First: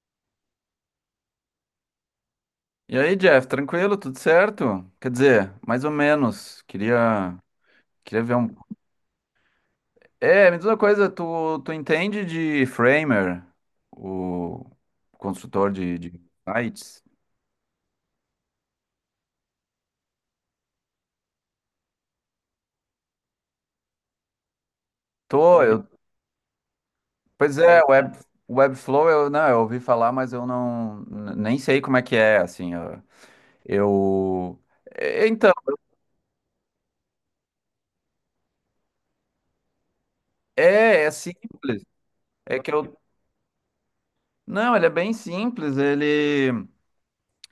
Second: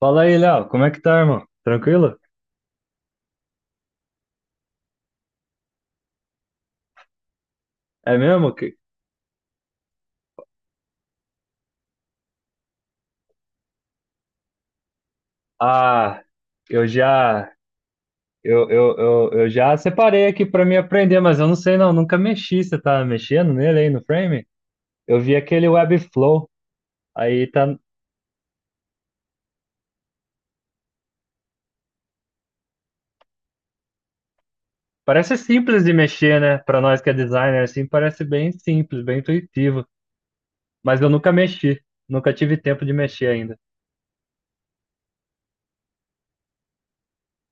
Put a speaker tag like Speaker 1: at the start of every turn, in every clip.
Speaker 1: Fala aí, Léo, como é que tá, irmão? Tranquilo?
Speaker 2: E aí, Jeff, tranquilo? Tudo certo? Quer dizer, mais ou menos. Queria,
Speaker 1: É
Speaker 2: queria ver
Speaker 1: mesmo
Speaker 2: um.
Speaker 1: que
Speaker 2: É, me diz uma coisa, tu entende de Framer, o construtor de
Speaker 1: ah, eu
Speaker 2: sites?
Speaker 1: já eu já separei aqui pra me aprender, mas eu não sei não, nunca mexi, você tá mexendo nele aí no frame? Eu vi
Speaker 2: Tô,
Speaker 1: aquele
Speaker 2: eu.
Speaker 1: Webflow, aí
Speaker 2: Pois
Speaker 1: tá
Speaker 2: é, web, Webflow, eu não, eu ouvi falar, mas eu não nem sei como é que é, assim. Eu- é,
Speaker 1: parece
Speaker 2: então,
Speaker 1: simples de mexer, né? Pra nós que é designer assim, parece bem simples, bem intuitivo, mas
Speaker 2: é,
Speaker 1: eu
Speaker 2: é
Speaker 1: nunca mexi,
Speaker 2: simples.
Speaker 1: nunca tive
Speaker 2: É que
Speaker 1: tempo de
Speaker 2: eu.
Speaker 1: mexer ainda.
Speaker 2: Não, ele é bem simples. Ele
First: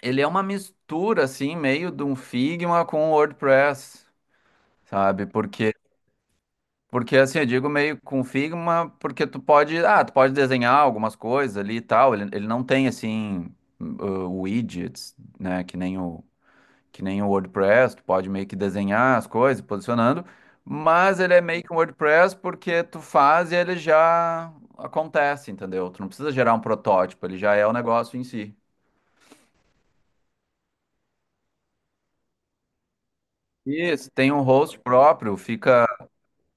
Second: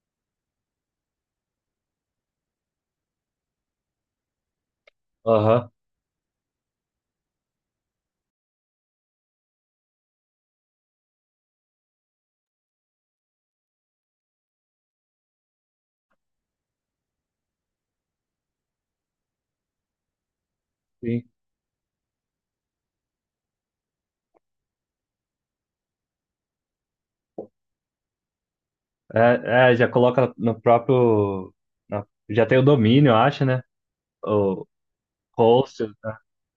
Speaker 2: Ele é uma mistura, assim, meio de um Figma com o WordPress, sabe?
Speaker 1: Aham,
Speaker 2: Porque assim, eu digo meio com Figma, porque tu pode, ah, tu pode desenhar algumas coisas ali e tal. Ele não tem, assim, widgets, né? Que nem o WordPress. Tu pode meio que desenhar as coisas, posicionando. Mas
Speaker 1: sim.
Speaker 2: ele é meio que um WordPress porque tu faz e ele já acontece, entendeu? Tu não precisa gerar um protótipo, ele já é o negócio em si.
Speaker 1: É, é, já coloca no próprio já tem o domínio, eu acho, né?
Speaker 2: Isso, tem um
Speaker 1: O
Speaker 2: host próprio,
Speaker 1: host,
Speaker 2: fica
Speaker 1: é.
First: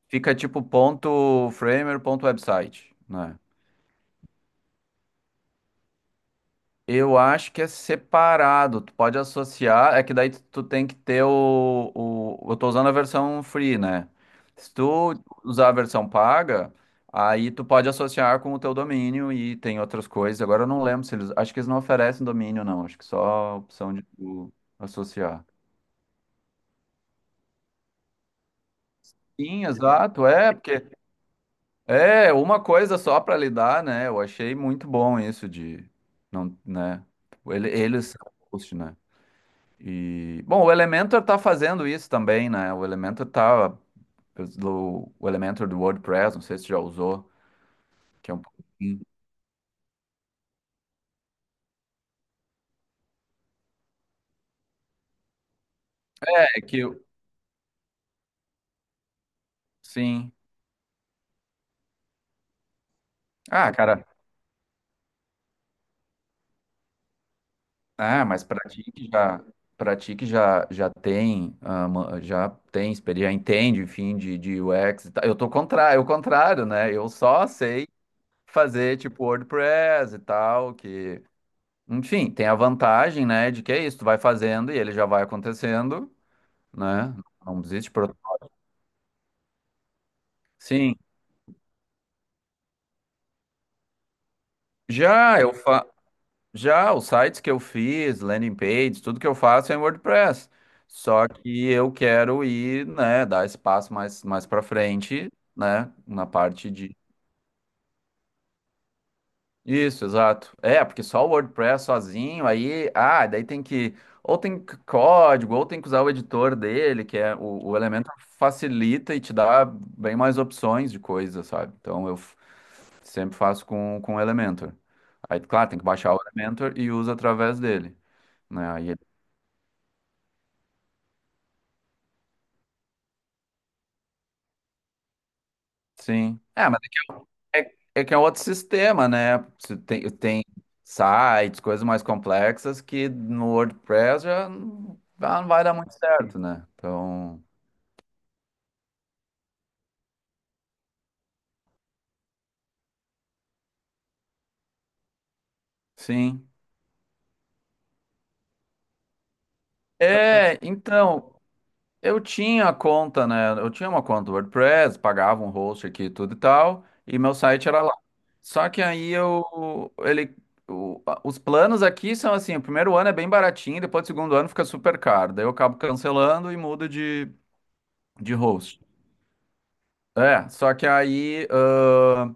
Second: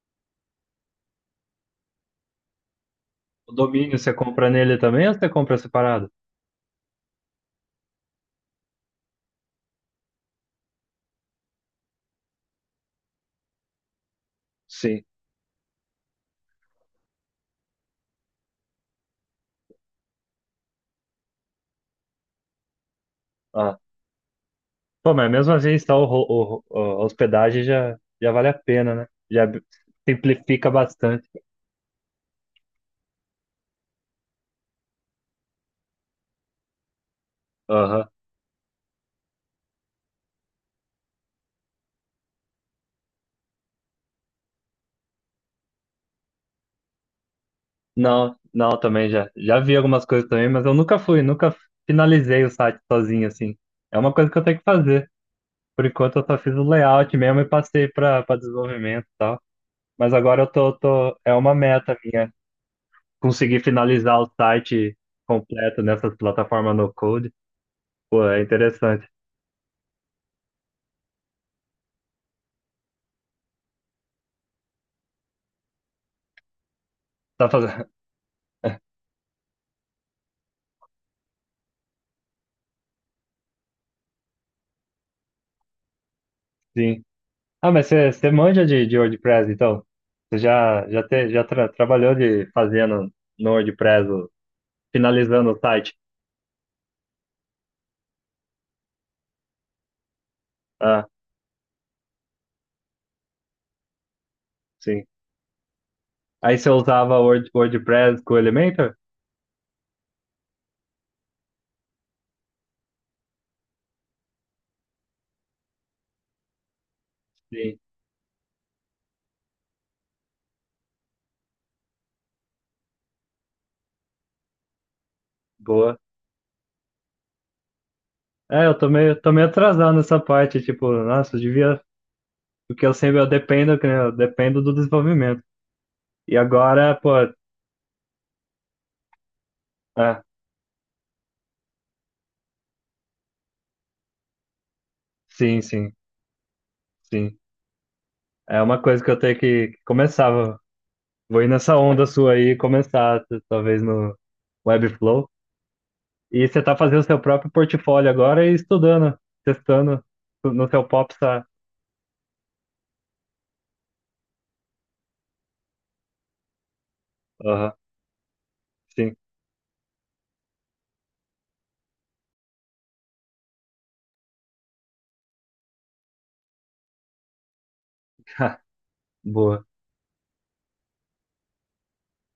Speaker 2: Fica tipo ponto framer, ponto website, né?
Speaker 1: O domínio você compra nele também ou você compra separado?
Speaker 2: Eu acho que é separado, tu pode associar, é que daí tu tem que ter o... Eu tô usando a versão free, né? Se
Speaker 1: Sim.
Speaker 2: tu usar a versão paga, aí tu pode associar com o teu domínio e tem outras coisas. Agora eu não lembro se eles... Acho que eles não oferecem domínio, não. Acho que só a
Speaker 1: Ah.
Speaker 2: opção de tu
Speaker 1: Pô, mas
Speaker 2: associar.
Speaker 1: mesmo assim, está o, ro- o- a hospedagem já, já vale a pena, né? Já
Speaker 2: Sim, exato, é,
Speaker 1: simplifica
Speaker 2: porque
Speaker 1: bastante.
Speaker 2: é, uma coisa só para lidar, né? Eu achei muito bom isso de não, né? Eles
Speaker 1: Aham.
Speaker 2: são host, né? E bom, o Elementor tá fazendo isso também, né? O Elementor do WordPress, não sei se já usou, que é
Speaker 1: Não,
Speaker 2: um
Speaker 1: não,
Speaker 2: pouquinho.
Speaker 1: também já. Já vi algumas coisas também, mas eu nunca fui, nunca finalizei o site sozinho, assim. É uma coisa que eu tenho que fazer. Por enquanto, eu só fiz
Speaker 2: É, é
Speaker 1: o
Speaker 2: que o-
Speaker 1: layout mesmo e passei para desenvolvimento e tal. Mas
Speaker 2: sim.
Speaker 1: agora eu tô, é uma meta minha, conseguir
Speaker 2: Ah, cara,
Speaker 1: finalizar o site completo nessas plataformas no code.
Speaker 2: ah,
Speaker 1: Pô, é
Speaker 2: mas para ti
Speaker 1: interessante.
Speaker 2: que já para ti que já já tem ah, já tem experiência, entende, enfim, de UX, e tal. Eu tô contra, é o contrário, né? Eu só
Speaker 1: Tá
Speaker 2: sei
Speaker 1: fazendo.
Speaker 2: fazer tipo WordPress e tal, que, enfim, tem a vantagem, né, de que é isso, tu vai fazendo e ele já vai acontecendo,
Speaker 1: Sim.
Speaker 2: né? Não
Speaker 1: Ah, mas
Speaker 2: existe
Speaker 1: você
Speaker 2: pro...
Speaker 1: você manja de WordPress, então? Você já,
Speaker 2: Sim.
Speaker 1: já, te, já tra- trabalhou de fazendo no WordPress,
Speaker 2: Já
Speaker 1: finalizando
Speaker 2: eu
Speaker 1: o
Speaker 2: fa...
Speaker 1: site?
Speaker 2: já os sites que eu fiz, landing pages, tudo que eu faço é em WordPress.
Speaker 1: Ah,
Speaker 2: Só que eu quero ir, né, dar espaço mais para
Speaker 1: sim.
Speaker 2: frente, né, na
Speaker 1: Aí você
Speaker 2: parte de
Speaker 1: usava Word, WordPress com o Elementor?
Speaker 2: isso, exato. É, porque só o WordPress sozinho, aí, ah, daí tem que, ou tem código, ou tem que usar o editor dele, que é o
Speaker 1: Sim.
Speaker 2: elemento facilita e te dá bem mais opções de coisa, sabe? Sempre faço com o Elementor. Aí, claro, tem que
Speaker 1: Boa.
Speaker 2: baixar o Elementor e usa através dele,
Speaker 1: É,
Speaker 2: né?
Speaker 1: eu
Speaker 2: Aí,
Speaker 1: tô
Speaker 2: ele-
Speaker 1: meio, tô meio atrasado nessa parte, tipo, nossa, eu devia. Porque eu sempre eu dependo, que nem eu dependo do desenvolvimento. E
Speaker 2: sim.
Speaker 1: agora, pô.
Speaker 2: É que é outro sistema, né? Você tem,
Speaker 1: Ah,
Speaker 2: tem sites, coisas mais complexas que no WordPress já não
Speaker 1: sim,
Speaker 2: vai dar
Speaker 1: sim,
Speaker 2: muito certo, né?
Speaker 1: sim.
Speaker 2: Então,
Speaker 1: É uma coisa que eu tenho que começar. Vou ir nessa onda sua aí e começar, talvez no Webflow. E
Speaker 2: sim.
Speaker 1: você tá fazendo seu próprio portfólio agora e estudando, testando
Speaker 2: É,
Speaker 1: no seu
Speaker 2: então,
Speaker 1: popstar.
Speaker 2: eu tinha conta, né? Eu tinha uma conta do WordPress, pagava um host aqui e tudo e tal, e meu site
Speaker 1: Aham,
Speaker 2: era lá. Só que aí
Speaker 1: sim.
Speaker 2: eu, ele, o- a- os planos aqui são assim, o primeiro ano é bem baratinho, depois o segundo ano fica super caro. Daí eu acabo cancelando e mudo de host.
Speaker 1: Boa.
Speaker 2: É, só que aí,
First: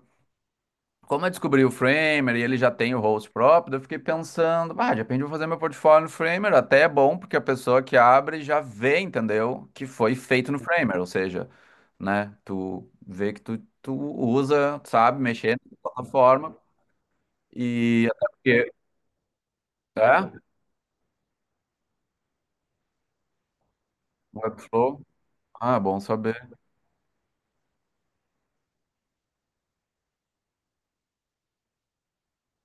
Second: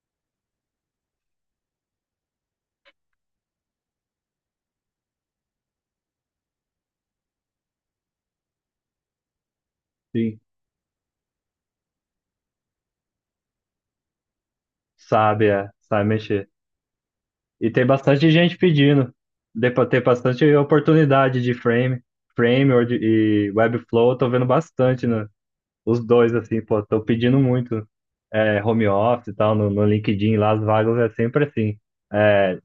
Speaker 2: como eu descobri o Framer e ele já tem o host próprio, daí eu fiquei pensando, ah, de repente eu vou fazer meu portfólio no Framer, até é bom, porque a pessoa que abre já vê, entendeu, que foi
Speaker 1: Sim.
Speaker 2: feito no Framer, ou seja, né, tu vê que tu, tu usa, sabe,
Speaker 1: Sabe,
Speaker 2: mexer
Speaker 1: é,
Speaker 2: na
Speaker 1: sabe mexer.
Speaker 2: plataforma,
Speaker 1: E tem
Speaker 2: e até
Speaker 1: bastante gente
Speaker 2: porque,
Speaker 1: pedindo. Dê pra ter
Speaker 2: é,
Speaker 1: bastante oportunidade de frame, e Webflow, eu tô vendo
Speaker 2: Webflow,
Speaker 1: bastante, né?
Speaker 2: ah, bom
Speaker 1: Os dois,
Speaker 2: saber,
Speaker 1: assim, pô, tô pedindo muito. É, home office e tal, no, no LinkedIn lá, as vagas é sempre assim. É,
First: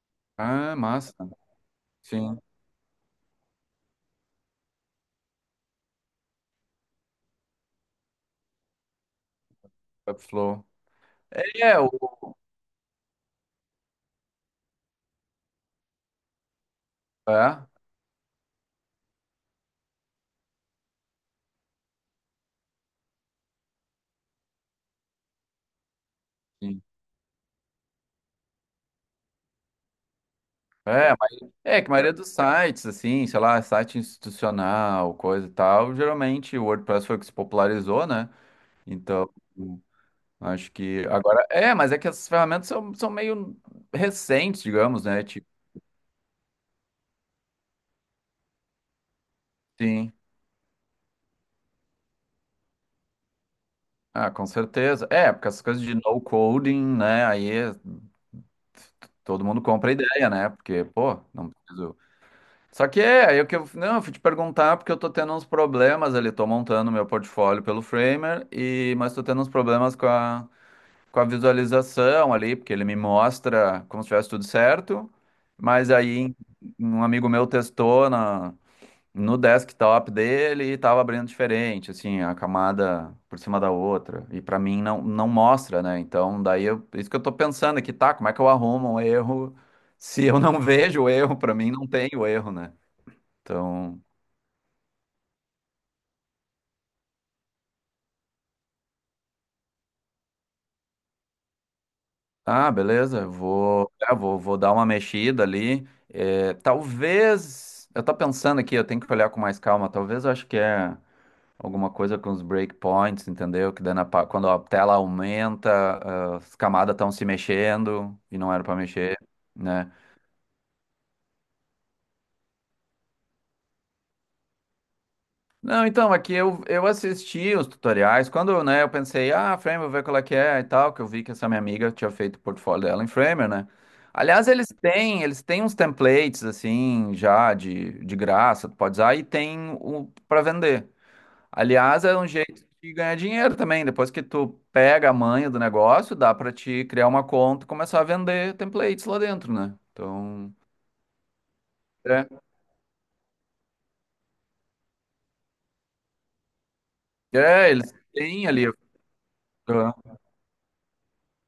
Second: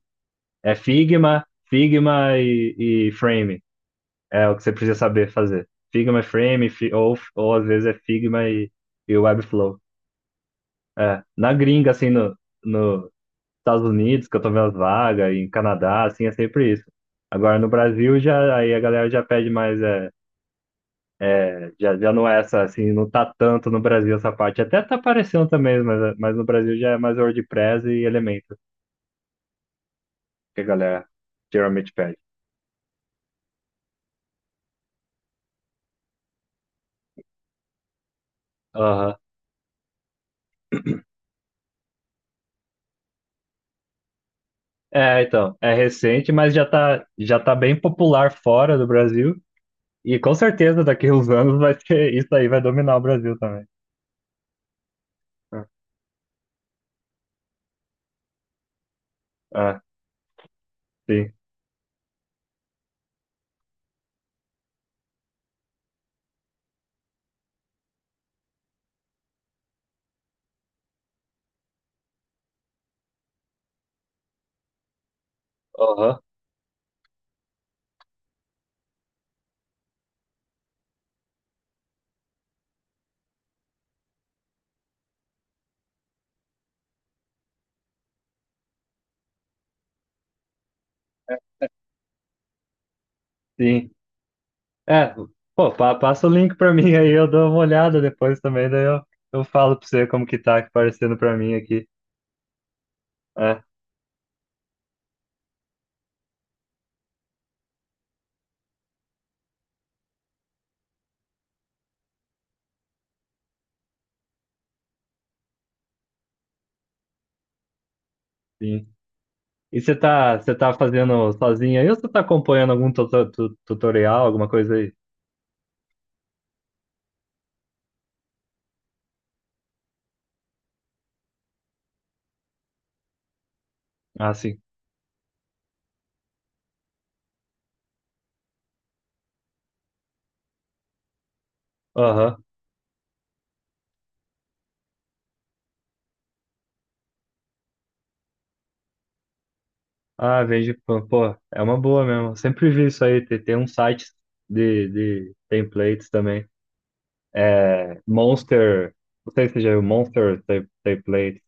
Speaker 1: é
Speaker 2: ah, massa,
Speaker 1: Figma, Figma
Speaker 2: sim,
Speaker 1: e Frame. É o que você precisa saber fazer. Figma, e Frame, ou às vezes é Figma e Webflow.
Speaker 2: Webflow,
Speaker 1: É. Na
Speaker 2: é,
Speaker 1: gringa,
Speaker 2: o,
Speaker 1: assim, no, no Estados Unidos, que eu tô vendo as vagas, e em Canadá, assim, é sempre isso. Agora
Speaker 2: é,
Speaker 1: no Brasil já aí a galera já pede mais, é, já, já não é essa, assim, não tá tanto no Brasil essa parte. Até tá aparecendo também, mas no Brasil
Speaker 2: sim.
Speaker 1: já é mais WordPress e Elementor que a galera
Speaker 2: É, é que a
Speaker 1: geralmente
Speaker 2: maioria
Speaker 1: pede.
Speaker 2: dos sites, assim, sei lá, site institucional, coisa e tal, geralmente o WordPress foi o que se popularizou, né?
Speaker 1: Aham.
Speaker 2: Então, acho que agora. É, mas é que essas ferramentas são, são meio recentes, digamos,
Speaker 1: É,
Speaker 2: né? Tipo,
Speaker 1: então, é recente, mas já tá bem popular fora do Brasil.
Speaker 2: sim.
Speaker 1: E com certeza daqui uns anos vai ser, isso aí vai dominar o Brasil também.
Speaker 2: Ah, com certeza. É, porque essas coisas de no coding, né? Todo mundo
Speaker 1: Ah,
Speaker 2: compra a ideia, né? Porque, pô,
Speaker 1: sim.
Speaker 2: não preciso. Só que é, aí o que eu, não, eu fui te perguntar porque eu tô tendo uns problemas ali, tô montando meu portfólio pelo Framer, e, mas tô tendo uns problemas com a visualização ali, porque ele me mostra como se tivesse tudo certo, mas
Speaker 1: Aham,
Speaker 2: aí um amigo meu testou na, no desktop dele e tava abrindo diferente, assim, a camada por cima da outra, e pra mim não, não mostra, né? Então daí eu, isso que eu tô pensando aqui, tá, como é que eu arrumo um erro se eu não vejo o erro, pra mim não tem o erro, né?
Speaker 1: sim.
Speaker 2: Então,
Speaker 1: É, pô, passa o link pra mim aí, eu dou uma olhada depois também, daí eu falo pra você como que tá aparecendo pra mim aqui.
Speaker 2: ah, beleza, eu
Speaker 1: É,
Speaker 2: vou, é, vou dar uma mexida ali. É, talvez, eu tô pensando aqui, eu tenho que olhar com mais calma. Talvez eu acho que é alguma coisa com os breakpoints, entendeu? Que daí na quando a tela aumenta, ah, as camadas estão se mexendo e não era pra
Speaker 1: sim.
Speaker 2: mexer,
Speaker 1: E
Speaker 2: né?
Speaker 1: você tá fazendo sozinho aí ou você tá acompanhando algum tutorial, alguma coisa aí?
Speaker 2: Não, então, aqui eu assisti os tutoriais, quando, né, eu pensei, ah, Framer, vou ver qual é que é e tal, que eu vi que essa minha amiga tinha feito o portfólio dela em Framer, né?
Speaker 1: Ah,
Speaker 2: Aliás,
Speaker 1: sim.
Speaker 2: eles têm uns templates, assim, já de graça, tu pode usar, e tem o para vender. Aliás, é um
Speaker 1: Aham.
Speaker 2: jeito de ganhar dinheiro também, depois que tu pega a manha do negócio, dá pra te criar uma conta e começar a vender templates lá dentro, né?
Speaker 1: Ah,
Speaker 2: Então,
Speaker 1: vejo, pô, pô, é uma boa
Speaker 2: é,
Speaker 1: mesmo. Eu sempre vi isso aí. Tem, tem um site de templates também.
Speaker 2: é, eles
Speaker 1: É
Speaker 2: têm ali...
Speaker 1: Monster. Não sei se você já viu
Speaker 2: aham,
Speaker 1: Monster Templates,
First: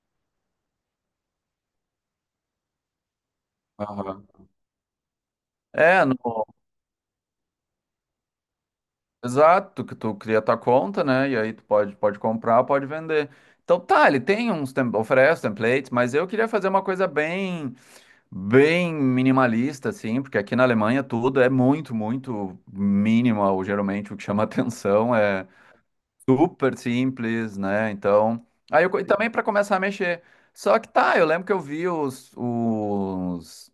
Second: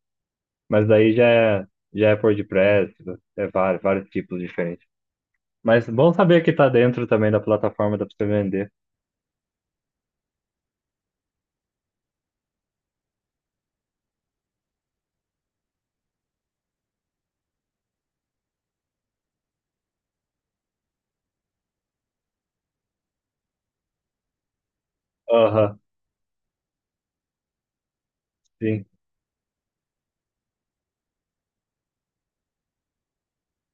Speaker 1: mas daí já é por WordPress, é vários, vários
Speaker 2: aham.
Speaker 1: tipos diferentes. Mas
Speaker 2: É,
Speaker 1: bom saber
Speaker 2: no,
Speaker 1: que tá dentro também da plataforma, dá pra você vender.
Speaker 2: exato, que tu cria tua conta, né? E aí tu pode, pode comprar, pode vender. Então tá, ele tem uns, oferece templates, mas eu queria fazer uma coisa bem, bem minimalista, assim, porque aqui na Alemanha tudo é muito, muito minimal, geralmente o que chama atenção é
Speaker 1: Aham,
Speaker 2: super simples, né? Então,
Speaker 1: sim.
Speaker 2: aí eu, e também para começar a mexer. Só que tá, eu lembro que eu vi os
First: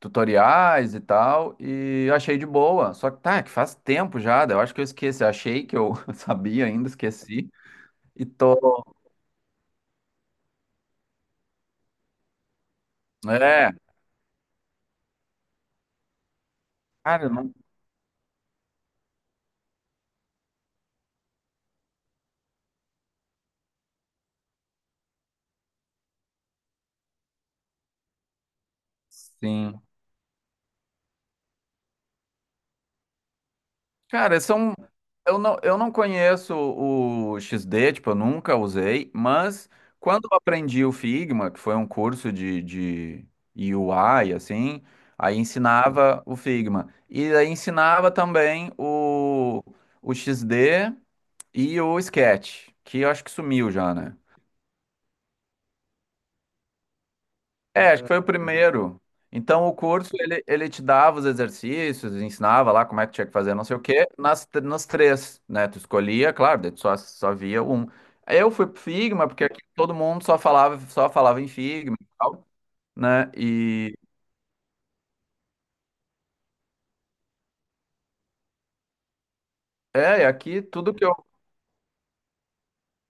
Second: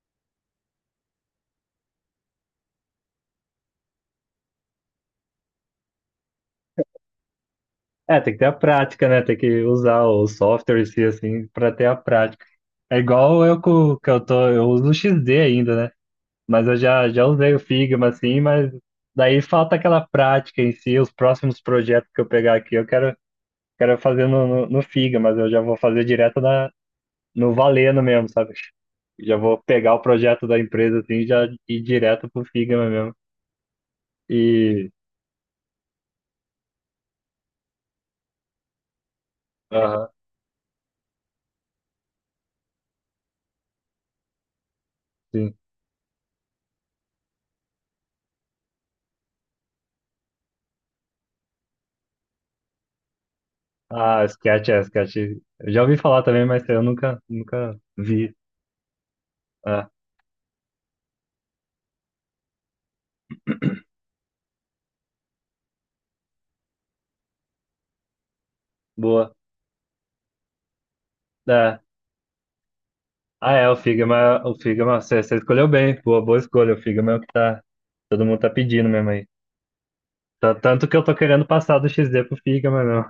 Speaker 2: tutoriais e tal, e eu achei de boa. Só que tá, é que faz tempo já, daí eu acho que eu esqueci. Eu achei que eu sabia ainda, esqueci.
Speaker 1: É,
Speaker 2: E
Speaker 1: tem que ter a
Speaker 2: tô.
Speaker 1: prática, né? Tem que usar o software em si, assim, pra ter a prática. É igual eu
Speaker 2: É,
Speaker 1: co- que eu tô, eu uso o XD ainda, né? Mas eu já,
Speaker 2: cara,
Speaker 1: já
Speaker 2: eu
Speaker 1: usei
Speaker 2: não.
Speaker 1: o Figma, assim, mas daí falta aquela prática em si. Os próximos projetos que eu pegar aqui, eu quero, quero fazer no, no, no Figma, mas eu já vou fazer direto na, no Valeno mesmo, sabe? Já vou
Speaker 2: Sim.
Speaker 1: pegar o projeto da empresa, assim, e já ir direto pro Figma mesmo.
Speaker 2: Cara, são.
Speaker 1: E,
Speaker 2: Eu não conheço o XD, tipo, eu nunca usei, mas
Speaker 1: aham,
Speaker 2: quando eu aprendi o Figma, que foi um curso de UI, assim, aí
Speaker 1: sim.
Speaker 2: ensinava o Figma. E aí ensinava também o XD e o Sketch, que eu acho que sumiu já, né?
Speaker 1: Ah, Sketch, é, Sketch. Eu já ouvi falar também, mas eu nunca, nunca
Speaker 2: É, acho que foi o
Speaker 1: vi.
Speaker 2: primeiro. Então, o
Speaker 1: Ah,
Speaker 2: curso, ele te dava os exercícios, ensinava lá como é que tinha que fazer, não sei o quê, nas, nas três, né? Tu escolhia, claro, daí tu só, só via um. Aí eu fui pro Figma,
Speaker 1: boa.
Speaker 2: porque aqui todo mundo só falava em
Speaker 1: É.
Speaker 2: Figma e tal, né?
Speaker 1: Ah, é,
Speaker 2: E,
Speaker 1: O Figma, você, você escolheu bem, boa, boa escolha, o Figma é o que tá, todo mundo tá pedindo mesmo aí.
Speaker 2: é, e aqui
Speaker 1: Tanto
Speaker 2: tudo
Speaker 1: que eu
Speaker 2: que
Speaker 1: tô
Speaker 2: eu...
Speaker 1: querendo passar do XD pro Figma, não.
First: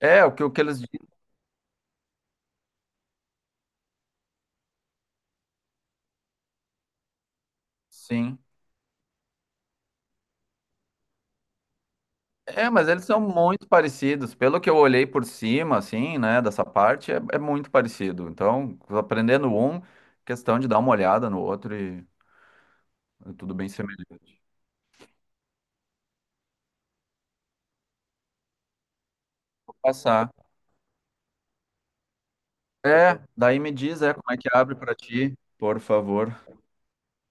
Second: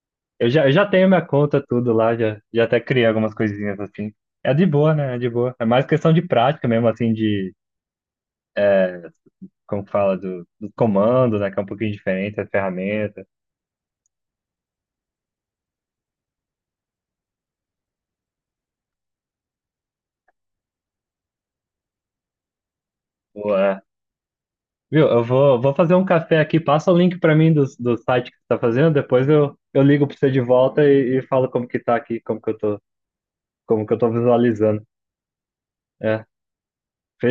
Speaker 2: É, o que,
Speaker 1: Eu
Speaker 2: o que
Speaker 1: já, eu
Speaker 2: eles
Speaker 1: já
Speaker 2: dizem,
Speaker 1: tenho minha conta, tudo lá, já, já até criei algumas coisinhas assim. É de boa, né, é de boa. É mais questão de prática mesmo, assim, de,
Speaker 2: sim.
Speaker 1: como fala, do, do comando, né, que é um pouquinho diferente, a
Speaker 2: É, mas eles são
Speaker 1: ferramenta.
Speaker 2: muito parecidos. Pelo que eu olhei por cima, assim, né, dessa parte, é, é muito parecido. Então, aprendendo um, questão de dar uma olhada no outro e é tudo
Speaker 1: Boa.
Speaker 2: bem
Speaker 1: É.
Speaker 2: semelhante.
Speaker 1: Viu, eu vou, vou fazer um café aqui, passa o link pra mim do, do site que você tá fazendo, depois
Speaker 2: Vou
Speaker 1: eu ligo pra você
Speaker 2: passar.
Speaker 1: de volta e falo como que tá aqui, como que eu tô,
Speaker 2: É, daí me
Speaker 1: como que eu
Speaker 2: diz,
Speaker 1: tô
Speaker 2: é, como é que abre
Speaker 1: visualizando.
Speaker 2: pra ti, por
Speaker 1: É,
Speaker 2: favor.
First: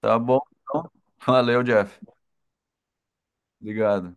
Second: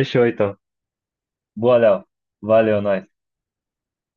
Speaker 2: Tá bom,
Speaker 1: então.
Speaker 2: então. Valeu,
Speaker 1: Boa,
Speaker 2: Jeff.
Speaker 1: Léo. Valeu, nós.
Speaker 2: Obrigado.